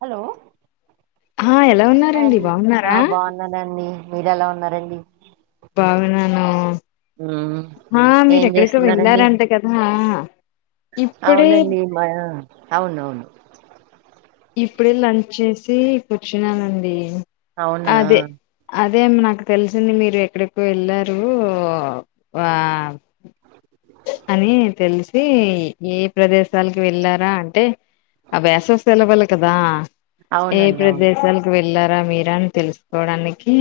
Hello ఆహ ఎలా hi ఉన్నారండి అండి ఆ బాగున్నారా బాగున్నానండి మీరు ఎలా ఉన్నారండి బాగున్నాను మ్మ్. ఆ మీరు ఏం ఎక్కడికో చేస్తున్నారండి వెళ్ళారంట కదా ఇప్పుడే అవునండి మా అవునవును ఇప్పుడే లంచ్ చేసి కూర్చున్నానండి అవునా అదే అదేం నాకు తెలుసు దండి మీరు ఎక్కడికో వెళ్ళారు ఆ అని తెలిసి ఏ ప్రదేశ లకి వెళ్ళారా అంటే ఆ వేసవి సెలవులు కదా ఏ అవునండి అవును ప్రదేశాలకు వెళ్ళారా మీరు అని తెలుసుకోవడానికి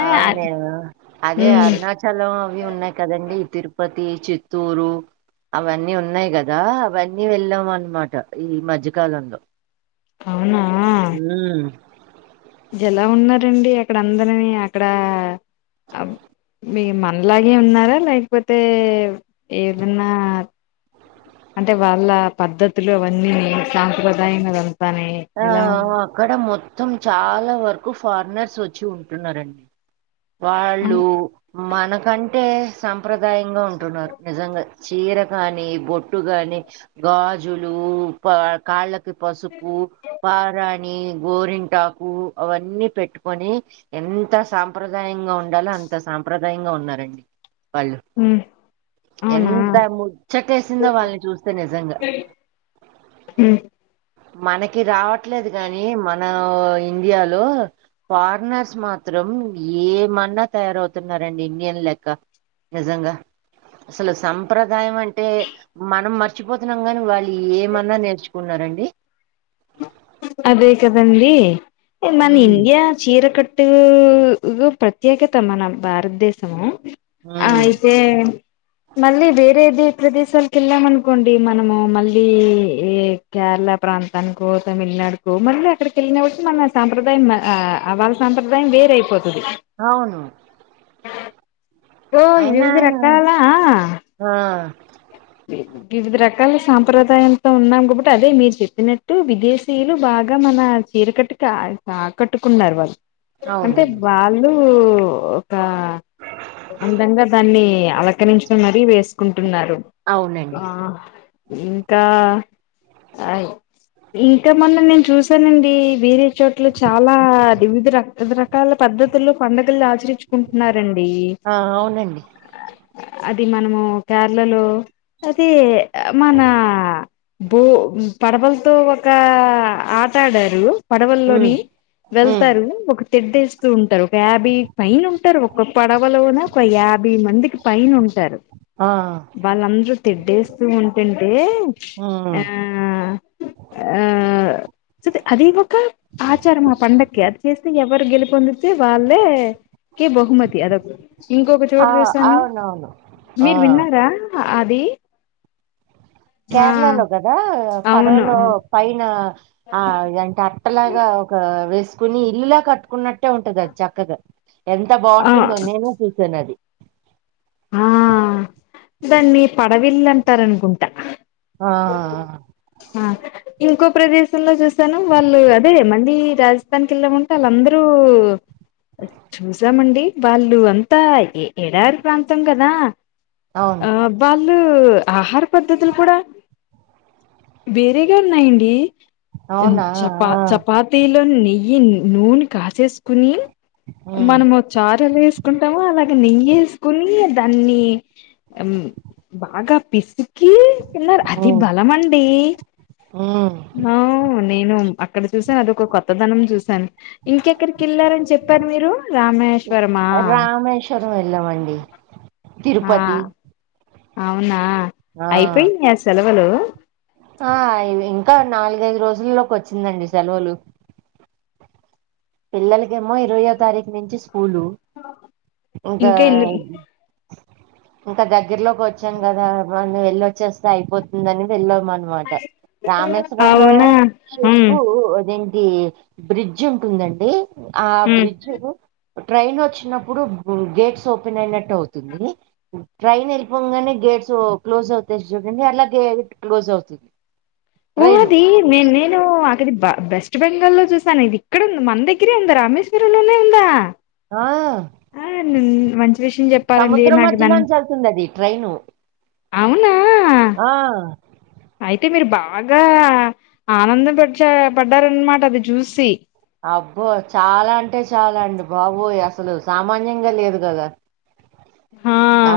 ఆ నేను అదే అరుణాచలం అవి ఉన్నాయి కదండి తిరుపతి చిత్తూరు అవన్నీ ఉన్నాయి కదా అవన్నీ వెళ్ళాము అనమాట ఈ మధ్యకాలంలో అవునా మ్మ్. ఎలా ఉన్నారండి అక్కడ అందరిని అక్కడ అబ్ మీ మనలాగే ఉన్నారా లేకపోతే ఏదన్నా అంటే వాళ్ళ పద్ధతులు అవన్నీ సాంప్రదయంగా రా ఆక్కడ మొత్త మొత్తం చాలా వరకు ఫారినర్స్ వచ్చి ఉంటున్నారండి ఉ వాళ్ళు మనకంటే సాంప్రదాయంగా ఉంటున్నారు నిజంగా చీర కాని బొట్టు కాని గాజులు లు కాళ్ళకి పసుపు పారానీ నీ గోరింటాకు అవన్నీ పెట్టుకొని ఎంత సంప్ర సాంప్రదాయంగా ఉండాలో అంత సాంప్రదాయంగా ఉన్నారండి వాళ్ళు అవునా ఎంత ముచ్చట ఏసిందో వాళ్ళని చూస్తే నిజంగా హు మనకి రావట్లేదు గాని మన ఇండియాలో పరినర్స్ మాత్రం ఏమన్నా తయారవుతున్నార అండి ఇండియన్ లెక్క నిజంగా అసలు సంప్ర దాయం అంటే మనం మర్చిపోతున్నాం గాని వాళ్ళు ఏమన్నా నేర్చుకున్నారండి అదే కదండి మన హ్మ్ ఇండియా చీర కట్ ట్టు ప్రత్యేకత మన భారతదేశము హ్మ్ అయితే మళ్ళీ వేరేది ప్రదేశాలకు వెళ్ళాం అనుకోండి మనము మళ్ళీ ఈ కేరళ ప్రాంతానికో తమిళనాడు కో మళ్ళీ అక్కడికి వెళ్ళిన ఒకటి మన సాప్రదాయం వాళ్ళ సాంప్రదాయం వేరయిపోతుంది అవును ఓ అయినా వివిధరాకాలా ఆ వివిధ రకాల సాంప్రదాయాలతో ఉన్నాం కాబట్టి అదే మీరు చెప్పినట్టు విదేశ స్త్రీలు బాగా మన చీరకట్టు ఆకట్టుకున్నారు వాళ్ళు అంటే అవునండి వాళ్ళు ఒక అందంగా దాన్ని అలకరించడం మరీ వేసుకుంట ఉన్నారు అవునండి ఆ ఇంకా అయ్ ఇంకా మొన్న నేను చూసానండి వేరే చోట్లు చాలా వివిధ రకాల రకాల పద్ధతుల్లో పండుగలు ఆచరించుకుంటున్నారండి. ఆ అవునండి అది మనము కేరళ లో అది మన భూ పడవలతో ఒక ఆట ఆడారు హ్మ్ పడవల్లోని హ్మ్ వెళ్తారు. ఒక తెడ్డు ఏస్తూ ఉంటారు. ఒక యాభై పైన ఉంటారు. ఒక పడవలోన ఒక యాభై మందికి పైన ఉంటారు. ఆ వాళ్ళందరు తిడ్డేస్తూనే ఉంటుంటే ఆ హ్మ్ ఆ స అది ఒక ఆచారం ఆ పండక్కి అది చేస్తే ఎవరు గెలుపొందితే వాళ్ళే కే బహుమతి అది ఒక ఇంకొక ఆ చోట చూశను అవునవును ఆ మీరు విన్నారా. అది ఆ కేరళలో గాదా అవును పడవలో పైన ఆ ఏటంటే అట్టలాగా ఒక వేసుకుని ఇల్లులా కట్టుకున్నట్టే ఉంటది. అది చక్కగా ఎంత ఆ బాగుంటుందో నేనే చూసాను. అది హ్ దాన్ని పడవిల్లు అంటారూ అనుకుంటా ఆ ఆ ఇంకో ప్రదేశంలో చూసాను వాళ్ళు అదే మల్లి రాజస్థాన్ కేళ్ళమంటే వాళ్ళు అందరూ చూసామండి. వాళ్ళు అంతా ఎడార్ ప్రాంతం కదా అవును ఆ వాళ్ళు ఆహార పద్ధతులు కూడా వేరేగా ఉన్నాయండి. అవునా చపా ఆ చపాతీలో నెయ్యి నూనె కాసేసుకుని ఉమ్ మనము చారలు వేసుకుంటాము అలాగే నెయ్యి ఏసు ఇగ దాన్ని బాగా పిసికి కి తిన్నారు అది ఉమ్ బలం అండి ఉమ్ ఆ నేను అక్కడ చూసాను అద ఒక కొత్తదనం చూశాను. ఇంకెక్కడికి వెళ్ళారని చెప్పారు. మీరు రామేశ్వరమా రామేశ్వరం వెళ్ళామండి ఆ తిరుపతి అవునా ఆ అయిపోయినా ఆ సెలవులు ఆ అయిన ఇంకా నాలుగైదు రోజులల్లోకి వచ్చిందండి. సెలవులు పిల్లలకేమో ఇరవయో తారీఖు నుంచి స్కూ స్కూల్ ఇంకా ఇంకా దగ్గరలోకి వచ్చాను. కదా మల్లి వెళ్ళ ఓచ్చేస్తే అయిపోతుంది అని వెళ్ళ అన్మాట రామేశ్వర లో అవునా ఉమ్ చేప్పు ఇది బ్రిడ్జ్ ఉంటుందండి ఆ ఉమ్ బ్రిడ్జ్ ట్రైన్ వోచ్చినప్పుడు గేట్స్ ఓపెన్ అయినట్టు అవుతుంది. ట్రైన్ వెళ్ళిపోంగానే గేట్స్ క్లోజ్ అవుతయి చూడండి అట్ల గేట్ క్లోజ్ అవుతుంది. ఓ ట్రైన్ అది నేన్ నేను ఆక్క డిబ్బా వెస్ట్ బెంగాల్లో చూసాను. ఇది ఇక్కడ ఉంది. మన దగ్గరే ఉందా రామేశ్వర లోనే ఉందా ఆ ఆ ను మంచి విషయం చెప్పారండి. సముద్రం నాకు దాని మధ్యలోంచి వెళ్తుంది అది ట్రైను అవునా ఆ అంటే మీరు బాగా ఆనందం పడ్చ పడ్డారనమాట అది చూసి అబ్బో చాలా అంటే చాలా అండి బాబోయ్ అసలు సామాన్యంగా లేదు. కదా ఆ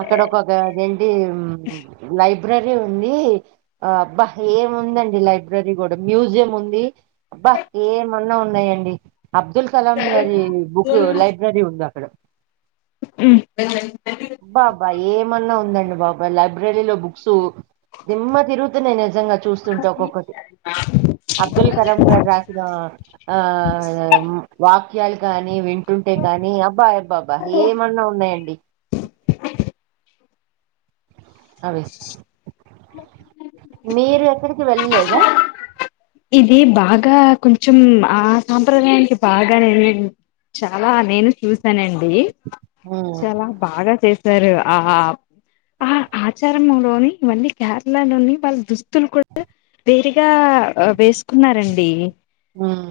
అక్కడ ఒకటీ అది ఏంటి లైబ్ బ్రరీ ఉంది. ఆ అబ్బా ఏముందండి లైబ్రరీ కూడా మ్యూజియం ఉంది. ఆబ్బా ఏమన్నా ఉన్నాయండి. అబ్దుల్ కలాం గారి బుక్ లైబ్రరీ ఉంది. అక్కడ హ్మ్. అబాబ్బా ఏమన్నా ఉంద అబ్బబ లైబ్రరీలో బుక్స్ దిమ్మ తిరుగుతున్నయి నిజంగా చూస్తుంటే ఒక్కొక్కటి అబ్దుల్ కరం గారు రాసిన ఆ వా ముత్యాలు కాని వింటుంటే కానీ అబ్బా అబ్బా అబ్బా ఏమన్నా ఉన్నాయండి అవి మీరు ఎక్కడికి వెళ్ళలేదా ఇది బాగా కొంచెం ఆ సాంప్రదాయానికి బాగా నేనను చాలా నేను చూసానండి ఉమ్ చాలా బాగా చే స్తారు ఆ ఆ ఆచారం లోని ఇవన్నీ కేరళలోని వాళ్ళ దుస్తులు కూడా వేరుగా వేసుకున్నారండి హ్మ్.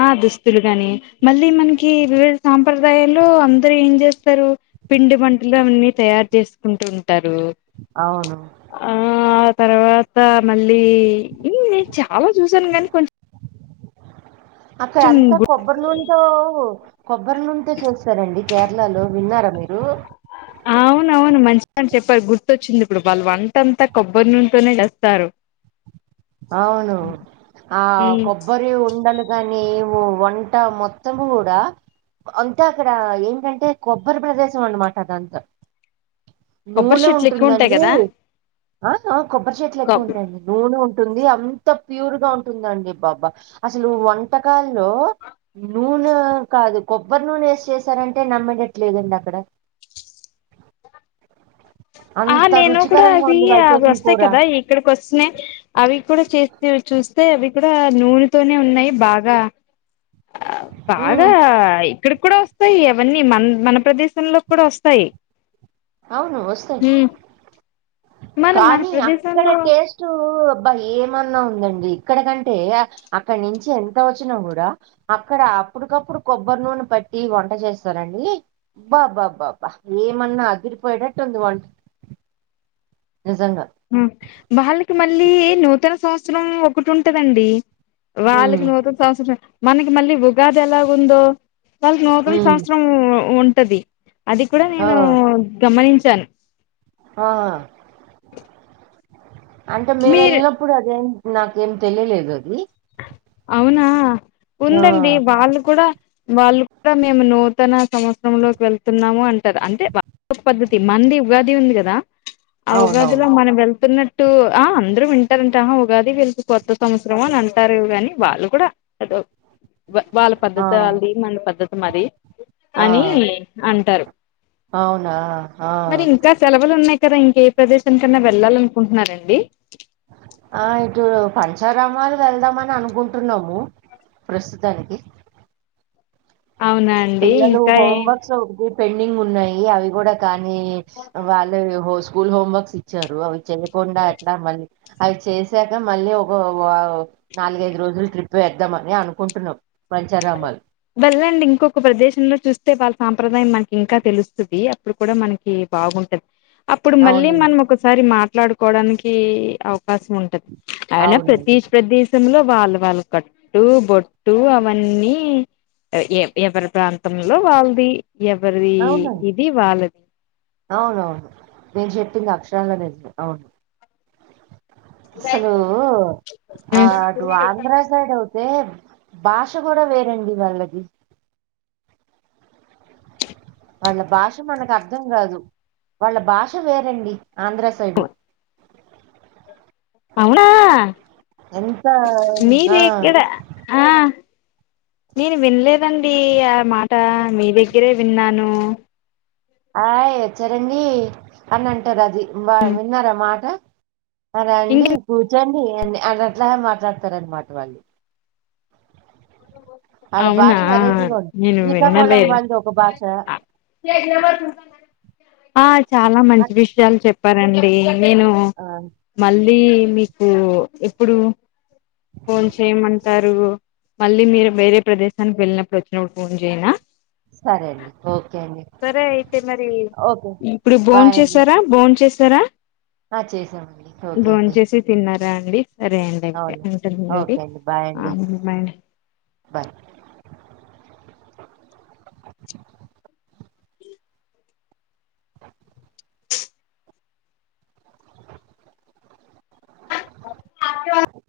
ఆ దుస్తులు గాని మళ్ళీ మనకి వివిధ సాంప్రదాయాల్లో అందరు ఏం చేస్తారు పిండి వంటలు అన్నీ తయారు చేసుకుంటూ ఉంటారు అవును. ఆ తర్వాత మళ్ళీ నేను చాలా చూసాను కానీ కొంచెం అక్కడ అంతా గు కొబ్బరి నూనతో కొబ్బరి నూనెలుతో చేస్తారండి కేరళలో విన్నారు మీరు అవున అవును మంచిగాని చెప్పారు గుర్తుచ్చింది ఇప్పుడు వాళ్ళు వంటంతా కొబ్బరి నూనేతోనే చేస్తారు అవును ఆ ఉమ్ కొబ్బరి ఉండలు కాని ఓ వంట మొత్తం కూడా అంత అక్కడ ఏంటంటే కొబ్బరి ప్రదేశం అన్నమాట అదంతా కొబ్బరి నూనె చెట్లు ఎక్కువ ఉంటాయి ఉంటుందండి కదా కొబ్బరి చెట్లు ఎక్కువ కొబ్ ఉంటాయండి నూనె ఉంటు ఉంటుంది అంత ప్యూర్ గా ఉంటుందండి బాబా అసలు వంటకాల్లో నూనె కాదు కొబ్బరి నూనె వేసి చేసారంటే నమ్మడట్లేదండి అక్కడ ఆ అంత నేను కూడా రుచికరంగా అవి ఉంది వాళ్ళు అవి చేసిన వస్తాయి కూర. కదా ఇక్కడికి వస్తున్నాయి అవి కూడా చేసి చూస్త వస్తే అవి కూడా నూనెతోనే ఉన్నాయి బాగా హ్మ్. బాగా ఇక్కడకి కూడా వస్తాయి అవన్నీ మన మన ప్రదేశంలోకి కూడా వస్తాయి అవును వస్తాయి మనం మన మన కానీ అక్కడ ప్రదేశంలో టేస్ట్ అబ్బా ఏమన్నా ఉందండి ఇక్కడకంటే అక్కడ నుంచి ఎంత వచ్చినా కూడా అక్కడ అప్పుటికప్పుడు కొబ్బరి నూనె పట్టి వంట చేస్తారండి బా బా బా బా ఏమన్నా అదిరిపోయిటట్టు ఉంది వంట నిజంగా. వాళ్ళకి మళ్ళీ నూతన సంవత్సరం ఒకటి ఉంటదండి వాళ్ళకి హ్మ్. నూతన సంవత్సరం మనకి మళ్ళీ ఉగాది ఎలా ఉందో వాళ్ళకి నూతన హ్మ్. సంవత్సరం ఉంటది అది కూడా ఆ! నేను గమనించ చాను ఆ అంటే మేము మీరు వెళ్ళినప్పుడు అదేం నాకేం తెలియలేదు అది అవునా ఆ! ఉందండి వాళ్ళు కూడా వాళ్ళు కూడా మేము నూతన సంవత్సరం లోకి వెళ్తున్నాము అంటారు అంటే వాళ్లది ఒక పద్ధతి మనది ఉగాది ఉంది కదా ఆ ఉగాదిలో అవునవును. మనం వెళ్తున్న ఆ అందరూ వింటారంట ఆ ఉగాది వీళ్ళకి కొత్త సంవత్సరం అని అ అంటారు కానీ వాళ్ళు కూడా వాళ్ళ ఆ! పద్ధతి అది మన పద్ధతి మరి ఆ! అని అంటారు అవునా! మరి ఆ! ఇంకా సెలవులు ఉన్నాయి ఇక్కడ ఇంక ఏ ప్రదేశానికికన్నా వెళ్లాలని అనుకుంటున్నారండి ఆ ఇటు పంచారామాలు వెళ్దామని అనుకుంటున్నాము ప్రస్తుతానికి అవునా అండి పిల్లలు ఇంకా హోమ్ ఏం వర్క్స్ ఉ పెండింగ్ ఉన్నాయి అవి కూడా కానీ వాళ్ళు స్కూల్ హోమ్వర్క్స్ ఇచ్చారు అవి చేయకుండా ఎట్లా మళ్ళీ అవి చేసాక మళ్ళీ ఒక నాలుగైదు రోజులు ట్రిప్ వేద్దామ అని అనుకుంటున్నాం మంచారమల్ వెళ్ళండి ఇంకొక ప్రదేశంలో చూస్తే వాళ్ళ సాంప్రదాయం మనకి ఇంకా తెలుస్తుంది అప్పుడు కూడా మనకి బాగుంటది అప్పుడు మళ్ళీ అవునండి మనం ఒకసారి మాట్లాడుకోడానికి అవకాశం ఉంటది అవునా అవునండి ప్రదేశ ప్రదేశంలో వాళ్ళు వాళ్ళ కట్టు బొట్టు అవన్నీ ఎ ఎవరి ప్రాంతంలో వాళ్ళది ఎవరి ఇది వాళ్ళది అవును నేను చెప్పింది అక్షరాల నిజం అవును అసలు ఆ టు ఆంధ్ర సైడ్ అట్ ఎ భాష కూడా వేరండి వాళ్ళది వాళ్ళ భాష మనకు అర్థం కాదు వాళ్ళ భాష వేరండి ఆంధ్ర సైడ్ అవునా ఎంత ఆ మీరెక్కడ ఆ నేను విన్లేదండి ఆ మాట మీ దగ్గరే విన్నాను ఆయ్ వచ్చరండి అని అంటారు అది బా విన్నార మాట అర ఇం అండి కూర్చోండి అ అడ అట్లా మాట్లాడతారునమాట వాళ్ళు వాళ్ళ అవునా భాష వెరైటీగా ఉంది నేను శ్రీకాకుళం విన్నలేదు వాళ్ళది ఒక భాష ఆ చాలా మంచి అట్- విషయాలు చెప్ చెప్పనండి నేను ఆ, మళ్ళీ మీకు ఎప్పుడు ఫోన్ చేయమంటారు మళ్ళీ మీరు వేరే ప్రదేశానికి వెళ్ళినప్పుడు వచ్చినప్పుడు ఫోన్ చేయనా సరే అండి ఓకే అండి సరే అయితే మరి ఓకే ఇప్పుడు బాయ్ అండి బోంచేసారా బోంచేసారా ఆ చేసామండి ఓకే అండి అదే అండి సరే అండి అయితే అవును అంటారుండి ఓకే అండి బాయ్ అండి అమాడి బాయ్ [unintelligible] [unintelligible] [unintelligible] [unintelligible]